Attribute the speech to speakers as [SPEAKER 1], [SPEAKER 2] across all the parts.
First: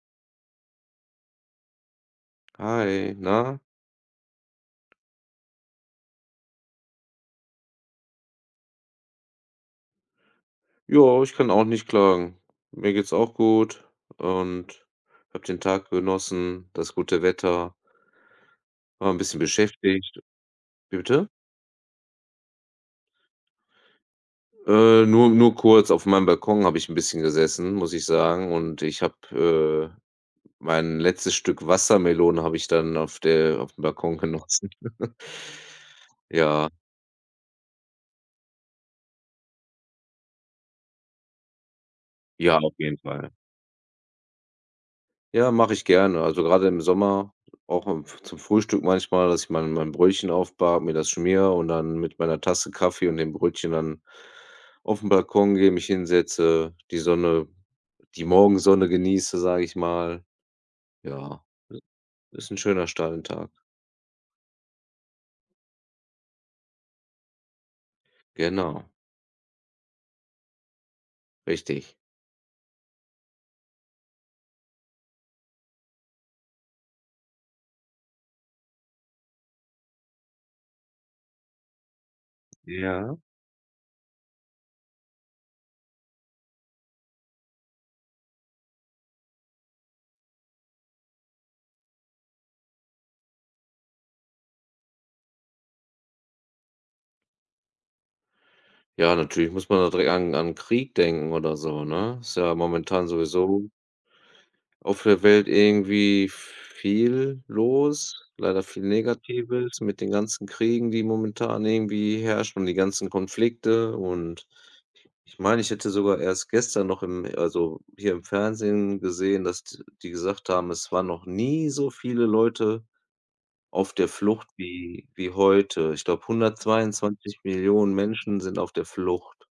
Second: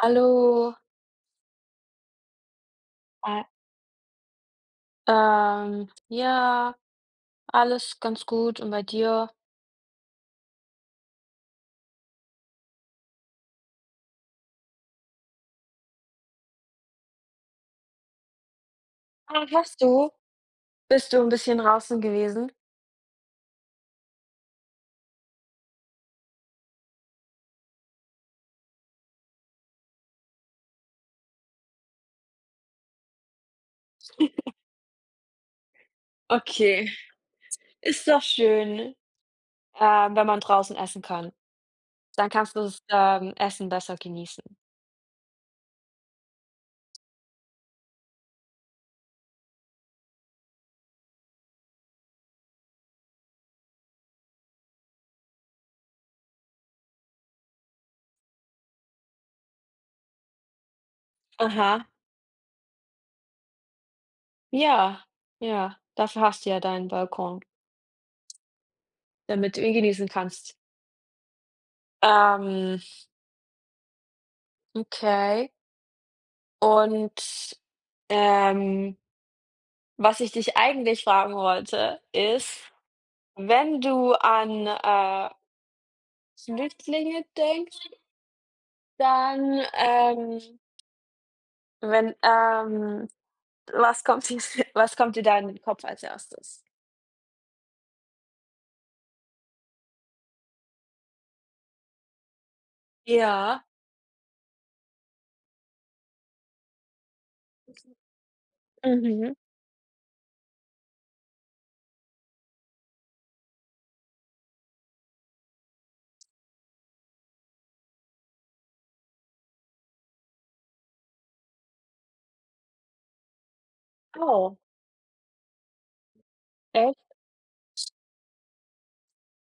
[SPEAKER 1] Hallo,
[SPEAKER 2] Hi,
[SPEAKER 1] a
[SPEAKER 2] na?
[SPEAKER 1] ja, alles ganz gut und bei dir?
[SPEAKER 2] Ja, ich kann auch nicht klagen. Mir geht's auch gut und habe den Tag genossen, das gute Wetter, war ein bisschen
[SPEAKER 1] Ah, hast du?
[SPEAKER 2] beschäftigt. Wie
[SPEAKER 1] Bist du
[SPEAKER 2] bitte?
[SPEAKER 1] ein bisschen draußen gewesen?
[SPEAKER 2] Nur kurz. Auf meinem Balkon habe ich ein bisschen gesessen, muss ich sagen, und ich habe mein letztes Stück Wassermelone habe ich dann auf der auf dem Balkon genossen. Ja,
[SPEAKER 1] Okay, ist doch schön, wenn man draußen essen kann. Dann kannst
[SPEAKER 2] ja,
[SPEAKER 1] du
[SPEAKER 2] auf
[SPEAKER 1] das,
[SPEAKER 2] jeden Fall.
[SPEAKER 1] Essen besser genießen.
[SPEAKER 2] Ja, mache ich gerne. Also, gerade im Sommer, auch im zum Frühstück manchmal, dass ich mein Brötchen aufbacke, mir das schmiere und dann mit meiner Tasse Kaffee und dem Brötchen dann auf den Balkon gehe, mich hinsetze, die Morgensonne genieße, sage ich mal. Ja,
[SPEAKER 1] Aha,
[SPEAKER 2] ist ein schöner Start in den Tag.
[SPEAKER 1] ja, ja, dafür hast du ja deinen Balkon,
[SPEAKER 2] Genau,
[SPEAKER 1] damit du ihn genießen kannst.
[SPEAKER 2] richtig.
[SPEAKER 1] Ähm, okay und, ähm, was ich dich eigentlich fragen wollte, ist:
[SPEAKER 2] Ja.
[SPEAKER 1] wenn du an, Flüchtlinge denkst, dann, wenn, was kommt dir was kommt dir da in den Kopf als Erstes?
[SPEAKER 2] Ja, natürlich muss man da direkt an Krieg denken oder so, ne? Ist ja momentan
[SPEAKER 1] Ja.
[SPEAKER 2] sowieso auf der Welt irgendwie viel los, leider viel
[SPEAKER 1] Mhm.
[SPEAKER 2] Negatives mit den ganzen Kriegen, die momentan irgendwie herrschen, und die ganzen Konflikte. Und ich meine, ich hätte sogar erst gestern noch im also hier im Fernsehen gesehen, dass d die gesagt haben, es waren noch nie so viele Leute auf der Flucht
[SPEAKER 1] Oh,
[SPEAKER 2] wie heute. Ich glaube,
[SPEAKER 1] echt?
[SPEAKER 2] 122 Millionen Menschen sind auf der Flucht.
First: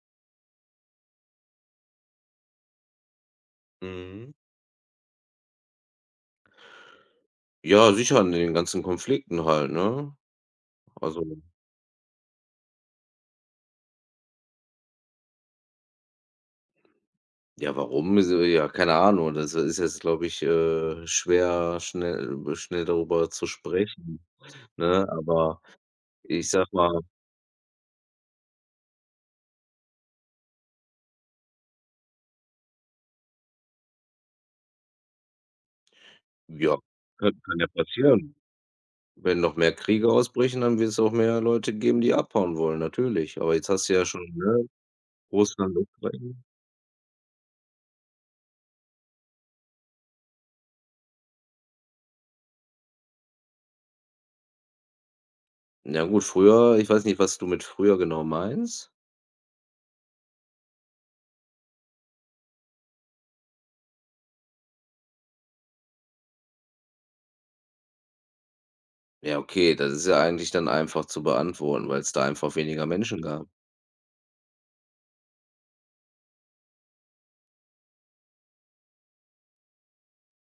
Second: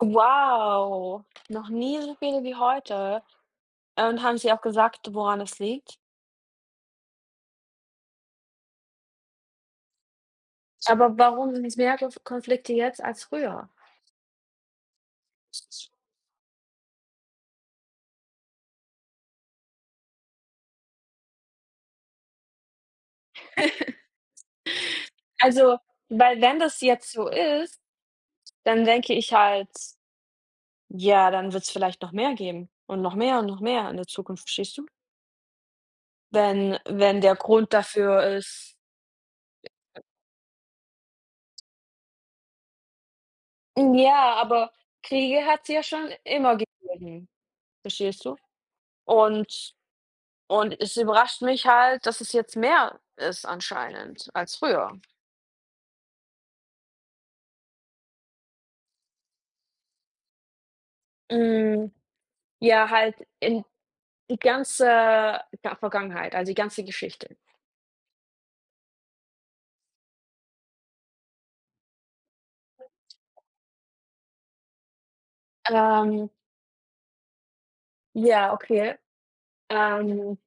[SPEAKER 1] Wow, noch nie so viele wie heute. Und
[SPEAKER 2] Mhm.
[SPEAKER 1] haben Sie auch gesagt, woran es liegt?
[SPEAKER 2] Ja, sicher, in den ganzen Konflikten halt, ne?
[SPEAKER 1] Aber
[SPEAKER 2] Also,
[SPEAKER 1] warum sind es mehr Konflikte jetzt als früher?
[SPEAKER 2] ja, warum? Also, ja, keine Ahnung. Das ist jetzt, glaube ich, schwer, schnell darüber zu sprechen, ne? Aber
[SPEAKER 1] Also, weil,
[SPEAKER 2] ich
[SPEAKER 1] wenn
[SPEAKER 2] sag
[SPEAKER 1] das
[SPEAKER 2] mal,
[SPEAKER 1] jetzt so ist, dann denke ich halt, ja, dann wird's vielleicht noch mehr geben und noch mehr in der Zukunft, verstehst du?
[SPEAKER 2] ja,
[SPEAKER 1] Wenn
[SPEAKER 2] kann
[SPEAKER 1] der
[SPEAKER 2] kann ja
[SPEAKER 1] Grund dafür
[SPEAKER 2] passieren.
[SPEAKER 1] ist,
[SPEAKER 2] Wenn noch mehr Kriege ausbrechen, dann wird es auch mehr Leute geben, die abhauen wollen, natürlich. Aber jetzt hast du ja schon,
[SPEAKER 1] ja,
[SPEAKER 2] ne,
[SPEAKER 1] aber Kriege hat's
[SPEAKER 2] Russland,
[SPEAKER 1] ja schon
[SPEAKER 2] Ukraine.
[SPEAKER 1] immer gegeben, verstehst du? Und und es überrascht mich halt, dass es jetzt mehr ist anscheinend als früher.
[SPEAKER 2] Ja, gut, früher, ich weiß nicht, was du mit früher genau meinst.
[SPEAKER 1] Hm, ja, halt in die ganze Ga Vergangenheit, also die ganze Geschichte.
[SPEAKER 2] Ja, okay, das ist ja eigentlich dann einfach zu beantworten, weil es da einfach weniger Menschen gab.
[SPEAKER 1] Ähm, ja, okay. Ähm,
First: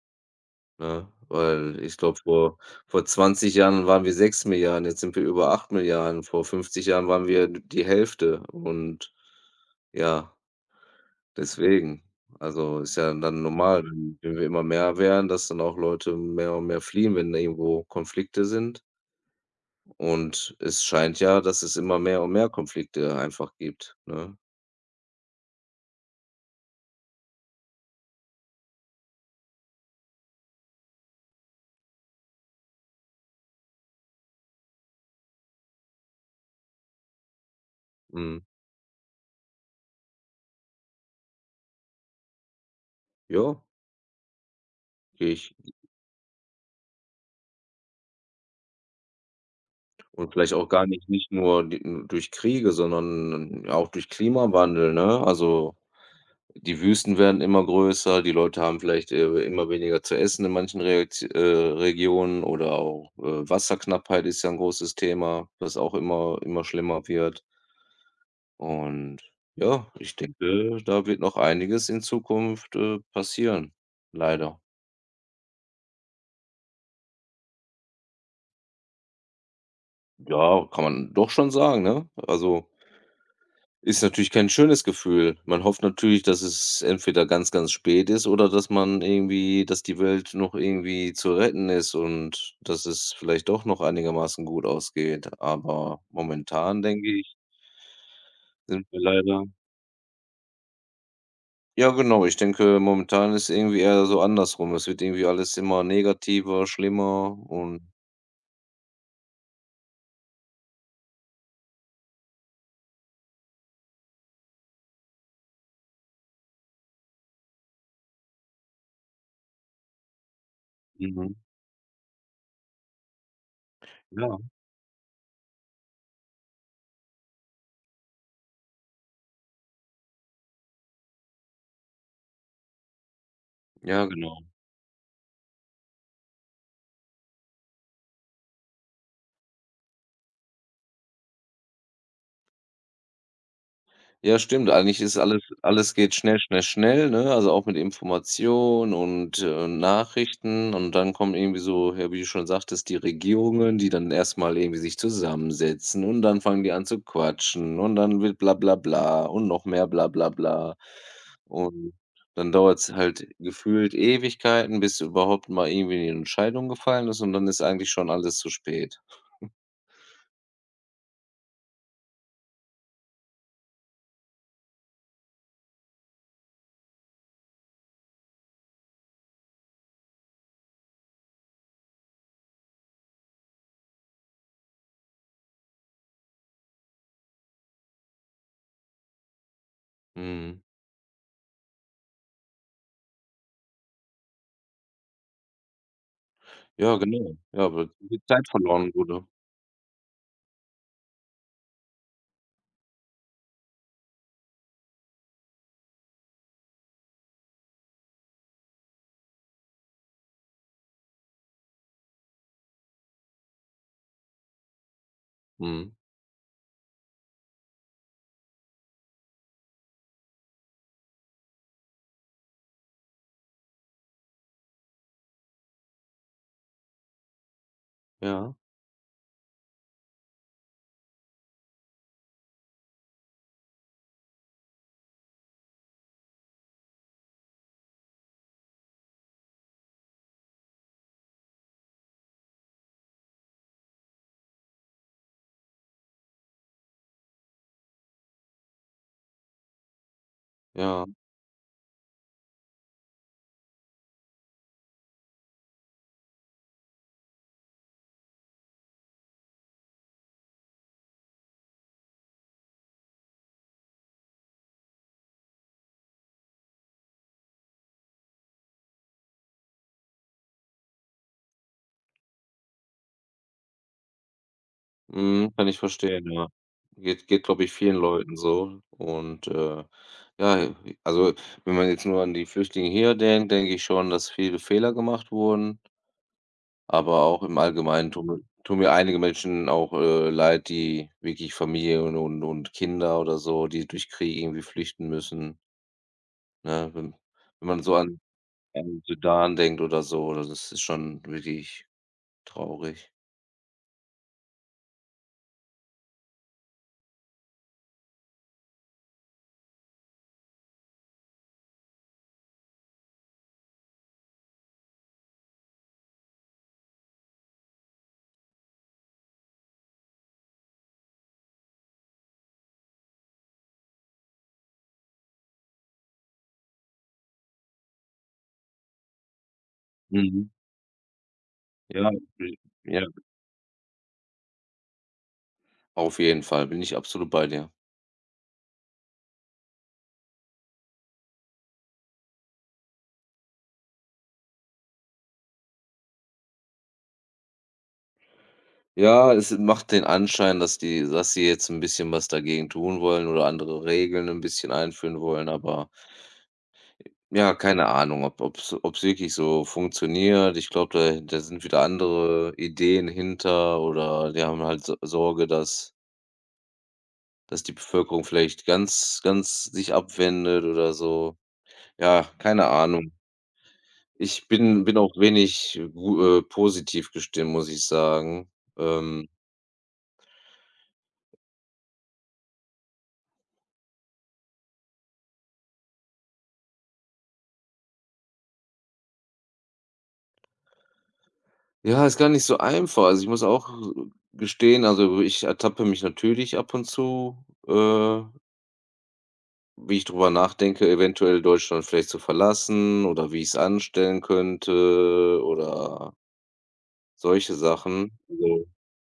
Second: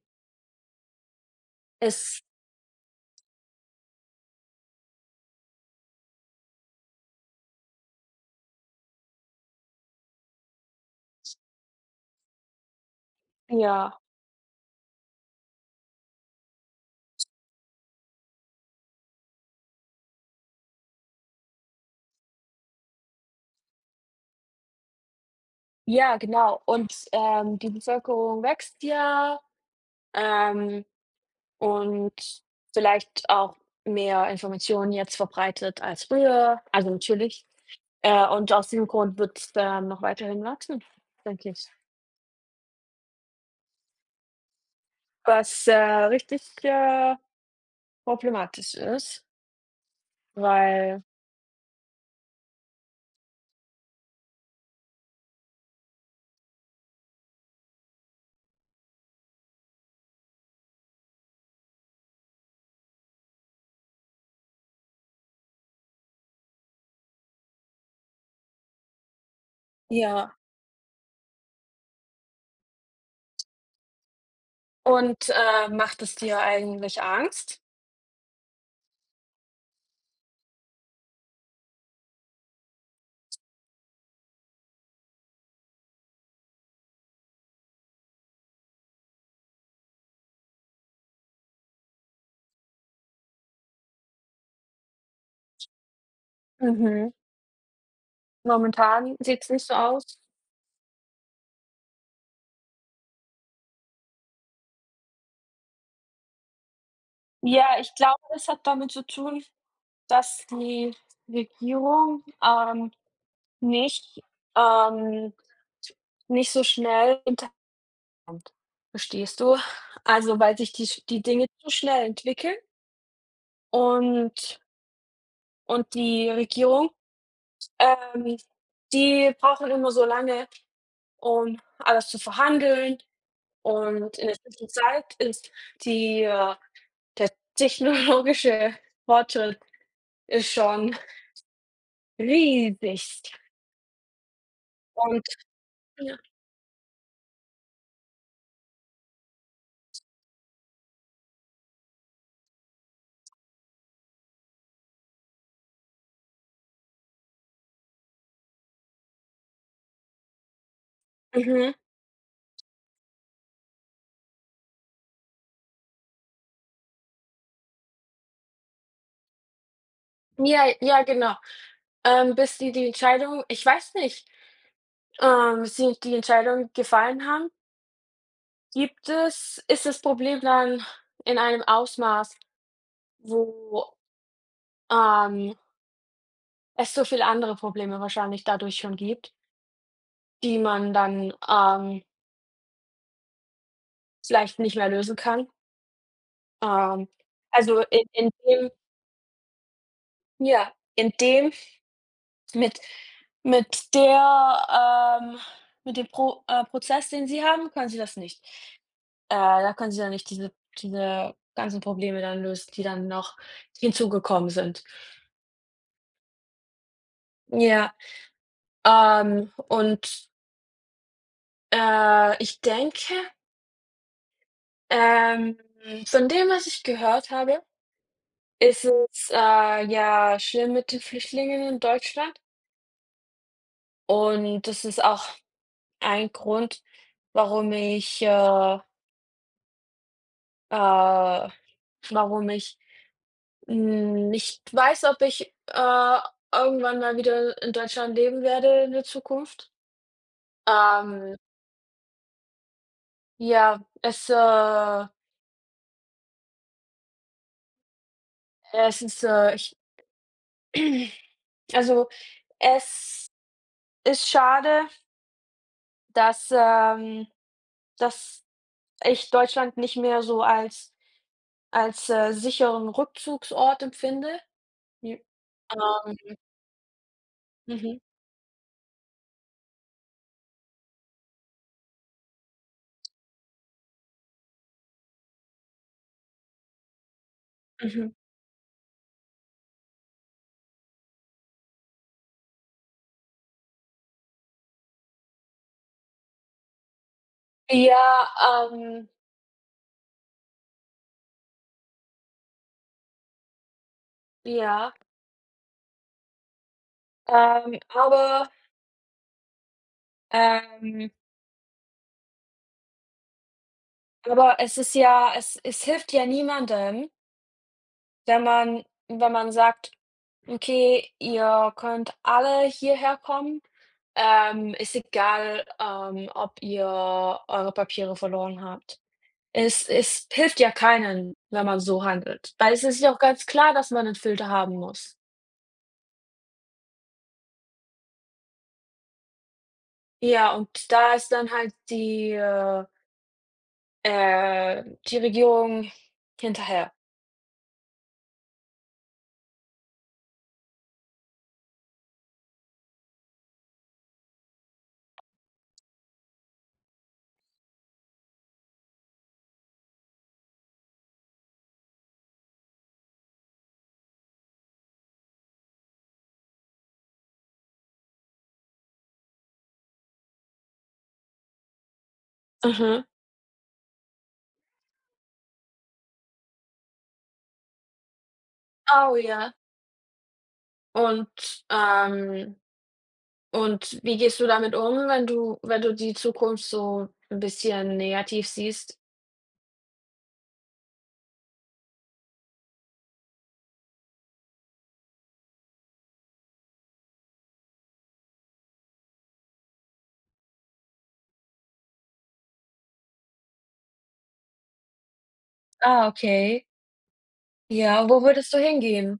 [SPEAKER 2] Ne? Weil ich glaube,
[SPEAKER 1] es
[SPEAKER 2] vor 20 Jahren waren wir 6 Milliarden, jetzt sind wir über 8 Milliarden. Vor 50 Jahren waren wir die Hälfte und ja, deswegen. Also, ist ja dann normal,
[SPEAKER 1] ja.
[SPEAKER 2] wenn wir immer mehr werden, dass dann auch Leute mehr und mehr fliehen, wenn da irgendwo Konflikte sind. Und es scheint ja, dass es immer mehr und mehr Konflikte einfach gibt, ne?
[SPEAKER 1] Ja, genau. Und, die Bevölkerung wächst ja, ähm, und vielleicht auch mehr Informationen jetzt verbreitet als früher, also natürlich.
[SPEAKER 2] Mhm.
[SPEAKER 1] Und aus diesem Grund wird's dann noch weiterhin wachsen, denke ich.
[SPEAKER 2] Ja, gehe ich,
[SPEAKER 1] Was, richtig, problematisch ist,
[SPEAKER 2] und vielleicht auch gar
[SPEAKER 1] weil
[SPEAKER 2] nicht nur d durch Kriege, sondern auch durch Klimawandel, ne? Also die Wüsten werden immer größer, die Leute haben vielleicht, immer weniger zu essen in manchen Reakt Regionen, oder auch, Wasserknappheit ist ja 'n großes Thema, was auch immer schlimmer wird. Und ja, ich
[SPEAKER 1] ja.
[SPEAKER 2] denke, da wird noch einiges in Zukunft, passieren, leider.
[SPEAKER 1] Und, macht es dir eigentlich Angst?
[SPEAKER 2] Ja, kann man doch schon sagen, ne? Also ist natürlich kein schönes Gefühl. Man hofft natürlich, dass es entweder ganz, ganz spät ist oder dass man irgendwie dass die Welt noch irgendwie zu retten ist und dass es vielleicht doch noch einigermaßen gut ausgeht. Aber momentan denke
[SPEAKER 1] Mhm.
[SPEAKER 2] ich sind wir
[SPEAKER 1] Momentan sieht
[SPEAKER 2] leider
[SPEAKER 1] es nicht so aus.
[SPEAKER 2] ja genau, ich denke, momentan ist irgendwie eher so andersrum. Es wird irgendwie alles immer negativer, schlimmer
[SPEAKER 1] Ja,
[SPEAKER 2] und
[SPEAKER 1] ich glaube, das hat damit zu tun, dass die Regierung, nicht, ähm nicht so schnell hinterkommt, verstehst du? Also, weil sich die
[SPEAKER 2] mhm.
[SPEAKER 1] Dinge zu schnell entwickeln
[SPEAKER 2] Ja.
[SPEAKER 1] und und die Regierung, ähm, die brauchen immer so lange, um alles zu verhandeln,
[SPEAKER 2] Ja,
[SPEAKER 1] und in
[SPEAKER 2] genau.
[SPEAKER 1] der Zwischenzeit ist die der technologische Fortschritt ist schon riesig
[SPEAKER 2] Ja, stimmt. Eigentlich ist
[SPEAKER 1] und
[SPEAKER 2] alles geht
[SPEAKER 1] ja,
[SPEAKER 2] schnell, schnell, schnell, ne? Also, auch mit Informationen und, Nachrichten, und dann kommen irgendwie so, ja, wie du schon sagtest, die Regierungen, die dann erst mal irgendwie sich zusammensetzen und dann fangen die an zu quatschen und dann wird bla bla bla und noch mehr bla bla bla.
[SPEAKER 1] mhm.
[SPEAKER 2] Und dann dauert es halt gefühlt Ewigkeiten, bis überhaupt mal irgendwie 'ne Entscheidung gefallen ist und dann ist eigentlich schon alles zu spät.
[SPEAKER 1] Ja, ja, genau. Bis die Entscheidung, ich weiß nicht, sie die Entscheidung gefallen haben, gibt es ist das Problem dann in einem Ausmaß, wo, ähm, es so viele andere Probleme wahrscheinlich dadurch schon gibt, die
[SPEAKER 2] Mhm.
[SPEAKER 1] man dann, vielleicht nicht mehr lösen kann.
[SPEAKER 2] Ja,
[SPEAKER 1] Ähm,
[SPEAKER 2] genau. Ja,
[SPEAKER 1] also
[SPEAKER 2] aber
[SPEAKER 1] in
[SPEAKER 2] viel
[SPEAKER 1] in
[SPEAKER 2] Zeit
[SPEAKER 1] dem,
[SPEAKER 2] verloren wurde.
[SPEAKER 1] ja, in dem, mit mit der mit dem Prozess, den sie haben, können sie das nicht. Da können sie dann nicht diese ganzen Probleme dann lösen, die dann noch hinzugekommen sind.
[SPEAKER 2] Mhm.
[SPEAKER 1] Ja, und, ich denke, ähm, von dem, was ich gehört habe,
[SPEAKER 2] Ja.
[SPEAKER 1] ist es, ja, schlimm mit den Flüchtlingen in Deutschland, und das ist auch ein Grund, warum ich, äh warum ich, hm, ich weiß, ob ich, irgendwann mal wieder in Deutschland leben werde in der Zukunft.
[SPEAKER 2] Ja,
[SPEAKER 1] Ähm, ja, es, es ist, ich also, es ist schade, dass, ähm dass ich Deutschland nicht mehr so als als sicheren Rückzugsort empfinde. J
[SPEAKER 2] mhm, kann ich verstehen,
[SPEAKER 1] ähm,
[SPEAKER 2] ja. Geht, glaube ich, vielen
[SPEAKER 1] mhm,
[SPEAKER 2] Leuten so, und, ja, also, wenn man jetzt nur an die Flüchtlinge hier denkt, denke ich schon, dass viele Fehler gemacht wurden, aber auch im Allgemeinen
[SPEAKER 1] mhm.
[SPEAKER 2] tun mir einige Menschen auch, leid, die wirklich Familie und und Kinder oder so, die durch Krieg irgendwie flüchten müssen, ne? Wenn man so an
[SPEAKER 1] Ja, ähm,
[SPEAKER 2] Sudan denkt oder so, das ist schon wirklich traurig.
[SPEAKER 1] ja, aber, ähm aber es ist ja, es hilft ja niemandem, wenn man sagt: „Okay, ihr könnt alle hierher kommen. Ist egal, ob ihr eure Papiere verloren habt.“ Es
[SPEAKER 2] Mhm.
[SPEAKER 1] hilft ja keinen, wenn man so
[SPEAKER 2] Ja,
[SPEAKER 1] handelt, weil es ist
[SPEAKER 2] ja.
[SPEAKER 1] ja auch ganz klar, dass man einen Filter haben muss.
[SPEAKER 2] Auf jeden Fall, bin ich absolut bei dir.
[SPEAKER 1] Ja, und da ist dann halt die, die Regierung hinterher.
[SPEAKER 2] Ja, es macht den Anschein, dass die dass sie jetzt ein bisschen was dagegen tun wollen oder andere Regeln ein bisschen einführen wollen, aber ja, keine Ahnung, ob ob's wirklich so funktioniert. Ich glaube, da sind wieder andere Ideen hinter, oder die haben halt S Sorge, dass die Bevölkerung vielleicht ganz sich abwendet oder so. Ja, keine
[SPEAKER 1] Mhm.
[SPEAKER 2] Ahnung. Ich bin auch wenig gu positiv gestimmt, muss ich sagen.
[SPEAKER 1] Oh
[SPEAKER 2] Ähm
[SPEAKER 1] ja. Und, ähm Und wie gehst du damit um, wenn du die Zukunft so ein bisschen negativ siehst?
[SPEAKER 2] Ja, ist gar nicht so einfach. Also, ich muss auch gestehen, also, ich ertappe mich natürlich ab und zu, wie ich drüber nachdenke, eventuell Deutschland vielleicht zu verlassen oder wie ich es anstellen könnte
[SPEAKER 1] Ah,
[SPEAKER 2] oder
[SPEAKER 1] okay.
[SPEAKER 2] solche
[SPEAKER 1] Ja,
[SPEAKER 2] Sachen.
[SPEAKER 1] wo würdest du
[SPEAKER 2] Also
[SPEAKER 1] hingehen?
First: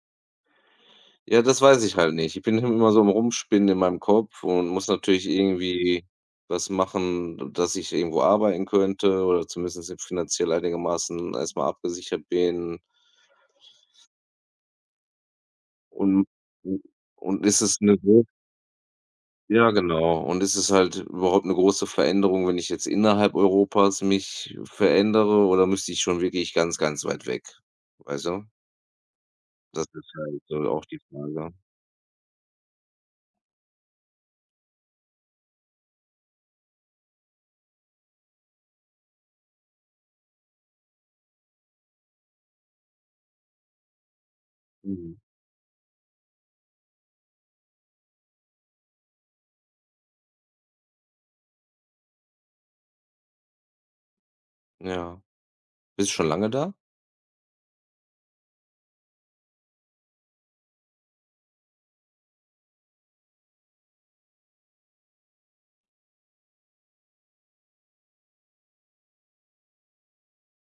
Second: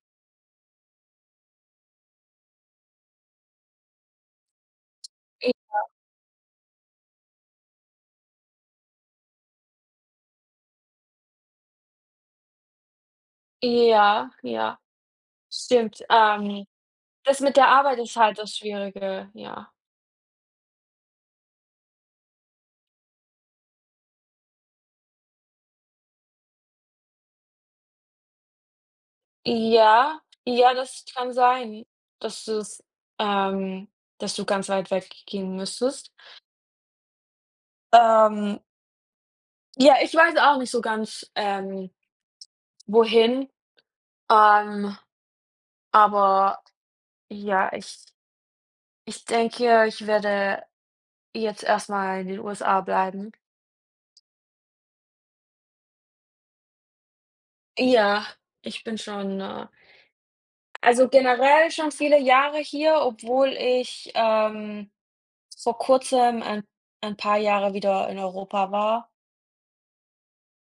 [SPEAKER 2] ja, das weiß ich halt nicht. Ich bin immer so am Rumspinnen in meinem Kopf und muss natürlich irgendwie was machen, dass ich irgendwo arbeiten könnte oder zumindest finanziell einigermaßen erstmal abgesichert bin.
[SPEAKER 1] I ja, ja, stimmt.
[SPEAKER 2] Und
[SPEAKER 1] Das
[SPEAKER 2] und
[SPEAKER 1] mit
[SPEAKER 2] ist
[SPEAKER 1] der
[SPEAKER 2] es eine
[SPEAKER 1] Arbeit ist halt das Schwierige,
[SPEAKER 2] ja,
[SPEAKER 1] ja.
[SPEAKER 2] genau. Und es ist halt überhaupt eine große Veränderung, wenn ich jetzt innerhalb Europas mich verändere, oder müsste ich schon wirklich ganz, ganz weit weg? Weißt du? Das ist
[SPEAKER 1] Ja,
[SPEAKER 2] halt so
[SPEAKER 1] ja,
[SPEAKER 2] auch die
[SPEAKER 1] das kann
[SPEAKER 2] Frage.
[SPEAKER 1] sein, dass du's ähm, dass du ganz weit weggehen müsstest. Ähm, ja, ich weiß auch nicht so ganz, wohin, ähm,
[SPEAKER 2] Mhm.
[SPEAKER 1] aber ja, ich denke, ich werde jetzt erstmal in den USA bleiben.
[SPEAKER 2] Ja. Bist du schon lange da?
[SPEAKER 1] Ja, ich bin schon, also, generell schon viele Jahre hier, obwohl ich, vor Kurzem ein paar Jahre wieder in Europa war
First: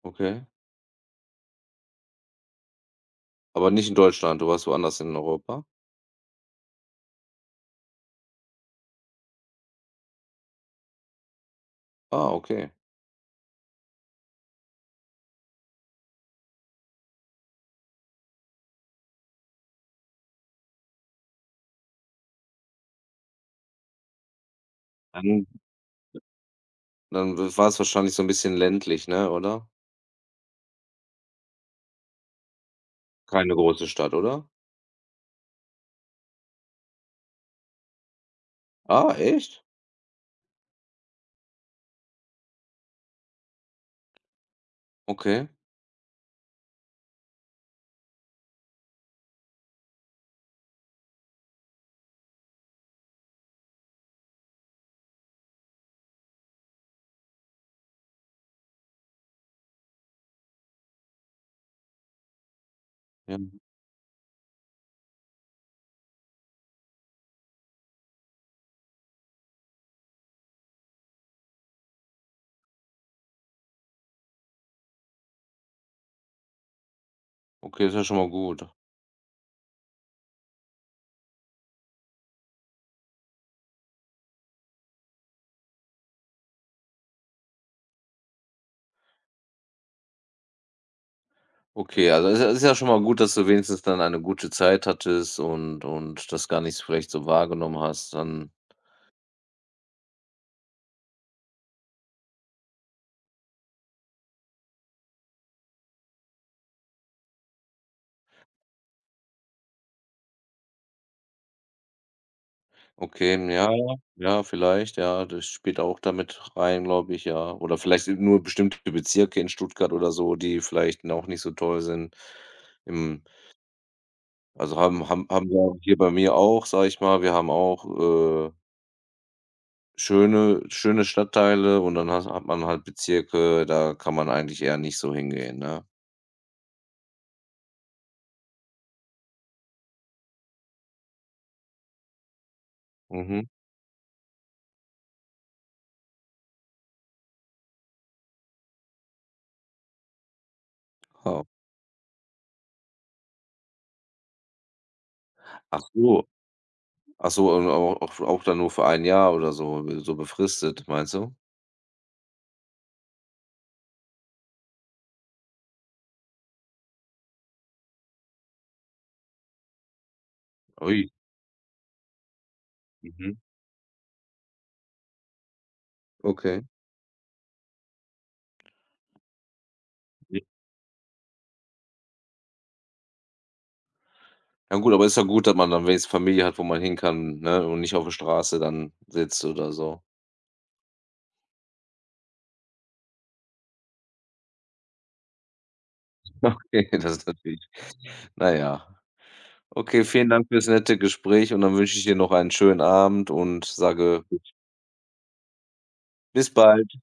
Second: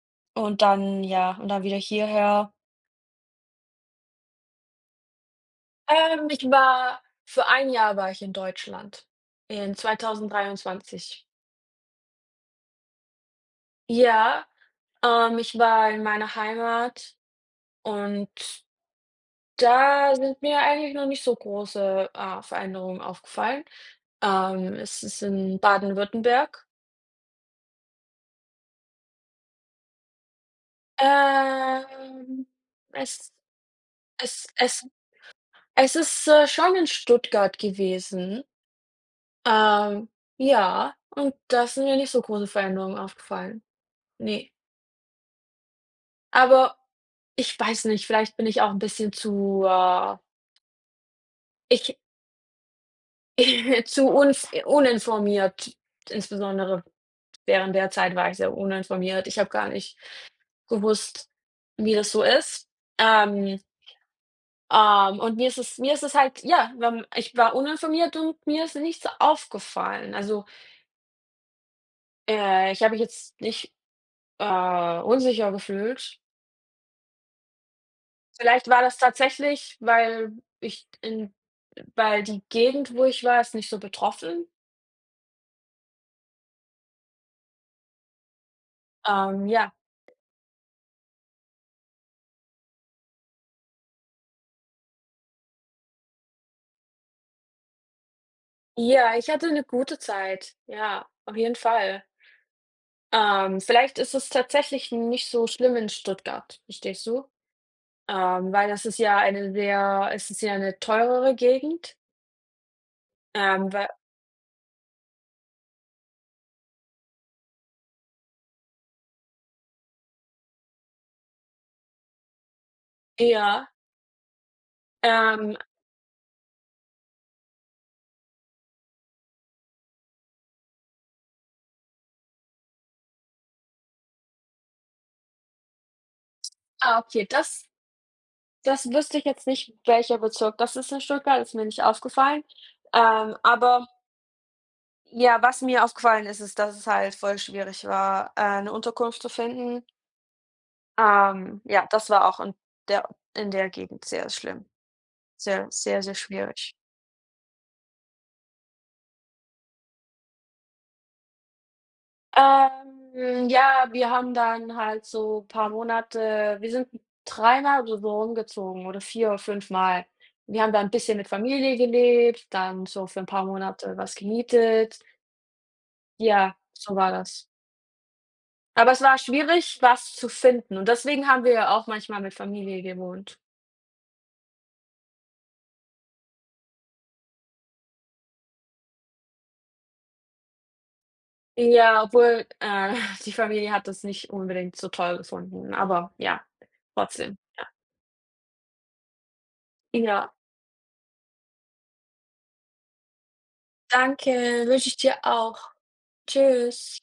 [SPEAKER 2] Okay.
[SPEAKER 1] und dann, ja, und dann wieder hierher.
[SPEAKER 2] Aber nicht in Deutschland, du warst woanders in Europa?
[SPEAKER 1] Ich war für ein Jahr, war ich in Deutschland, in 2023.
[SPEAKER 2] Ah, okay.
[SPEAKER 1] Ja, ich war in meiner Heimat, und da sind mir eigentlich noch nicht so große, Veränderungen aufgefallen. Es ist
[SPEAKER 2] Dann
[SPEAKER 1] in Baden-Württemberg.
[SPEAKER 2] Dann war es wahrscheinlich so ein bisschen ländlich, ne, oder?
[SPEAKER 1] Ähm, es
[SPEAKER 2] Keine große Stadt, oder?
[SPEAKER 1] es es es ist, schon in Stuttgart gewesen.
[SPEAKER 2] Ah, echt?
[SPEAKER 1] Ähm, ja, und da sind mir nicht so große Veränderungen aufgefallen. Ne.
[SPEAKER 2] Okay.
[SPEAKER 1] Aber ich weiß nicht, vielleicht bin ich auch ein bisschen zu, ich zu unf uninformiert. Insbesondere während der Zeit war ich sehr uninformiert. Ich habe gar nicht gewusst, wie das so ist.
[SPEAKER 2] Ja.
[SPEAKER 1] Ähm, und mir ist es halt, ja, ich war uninformiert und mir ist nichts aufgefallen. Also, ich habe mich jetzt nicht, unsicher gefühlt.
[SPEAKER 2] Okay, ist ja schon mal gut.
[SPEAKER 1] Vielleicht war das tatsächlich, ich in weil die Gegend, wo ich war, ist nicht so betroffen. Ja.
[SPEAKER 2] Okay, also es ist ja schon mal gut, dass du wenigstens dann eine gute Zeit hattest und das gar nicht vielleicht so wahrgenommen hast. Dann
[SPEAKER 1] Ja, ich hatte eine gute Zeit. Ja, auf jeden Fall. Vielleicht ist es tatsächlich nicht so schlimm in Stuttgart, verstehst du? Weil das ist ja eine sehr es ist ja 'ne teurere Gegend,
[SPEAKER 2] okay, ja,
[SPEAKER 1] weil
[SPEAKER 2] ja, vielleicht, ja, das spielt auch damit rein, glaube ich, ja. Oder vielleicht sind nur bestimmte Bezirke in Stuttgart oder so, die vielleicht auch nicht so toll sind. Im
[SPEAKER 1] ja,
[SPEAKER 2] also haben
[SPEAKER 1] ähm,
[SPEAKER 2] wir hier bei mir auch, sage ich mal, wir haben auch, schöne Stadtteile, und dann has hat man halt Bezirke, da kann man eigentlich eher nicht so hingehen, ne?
[SPEAKER 1] ah, okay, das wüsste ich jetzt nicht, welcher Bezirk das ist in Stuttgart, ist mir nicht aufgefallen.
[SPEAKER 2] Mhm.
[SPEAKER 1] Aber ja, was mir aufgefallen ist, ist, dass es halt voll schwierig war, 'ne Unterkunft zu finden.
[SPEAKER 2] Ah.
[SPEAKER 1] Ja, das war auch der in der Gegend sehr schlimm. Sehr,
[SPEAKER 2] Ach
[SPEAKER 1] sehr, sehr
[SPEAKER 2] so.
[SPEAKER 1] schwierig.
[SPEAKER 2] Ach so, und au auch dann nur für ein Jahr oder so so befristet, meinst du?
[SPEAKER 1] Ja, wir haben dann halt so ein paar Monate, wir sind dreimal oder so rumgezogen oder vier oder fünf Mal. Wir haben da ein
[SPEAKER 2] Ui,
[SPEAKER 1] bisschen mit Familie gelebt, dann so für ein
[SPEAKER 2] mhm,
[SPEAKER 1] paar Monate was gemietet. Ja,
[SPEAKER 2] okay.
[SPEAKER 1] so war das. Aber es war schwierig, was zu
[SPEAKER 2] Ja.
[SPEAKER 1] finden, und deswegen haben wir ja auch manchmal mit Familie gewohnt.
[SPEAKER 2] Ja gut, aber ist ja gut, dass man dann wenigstens Familie hat, wo man hin kann, ne, und nicht auf der Straße dann sitzt oder so.
[SPEAKER 1] Ja, obwohl, die Familie hat das nicht unbedingt so toll gefunden, aber ja,
[SPEAKER 2] Okay, das ist
[SPEAKER 1] trotzdem.
[SPEAKER 2] natürlich na ja. Okay, vielen
[SPEAKER 1] Ja,
[SPEAKER 2] Dank fürs nette Gespräch und dann wünsche ich dir noch einen schönen Abend und sage
[SPEAKER 1] danke, wünsche ich dir auch.
[SPEAKER 2] bis bald.
[SPEAKER 1] Tschüss.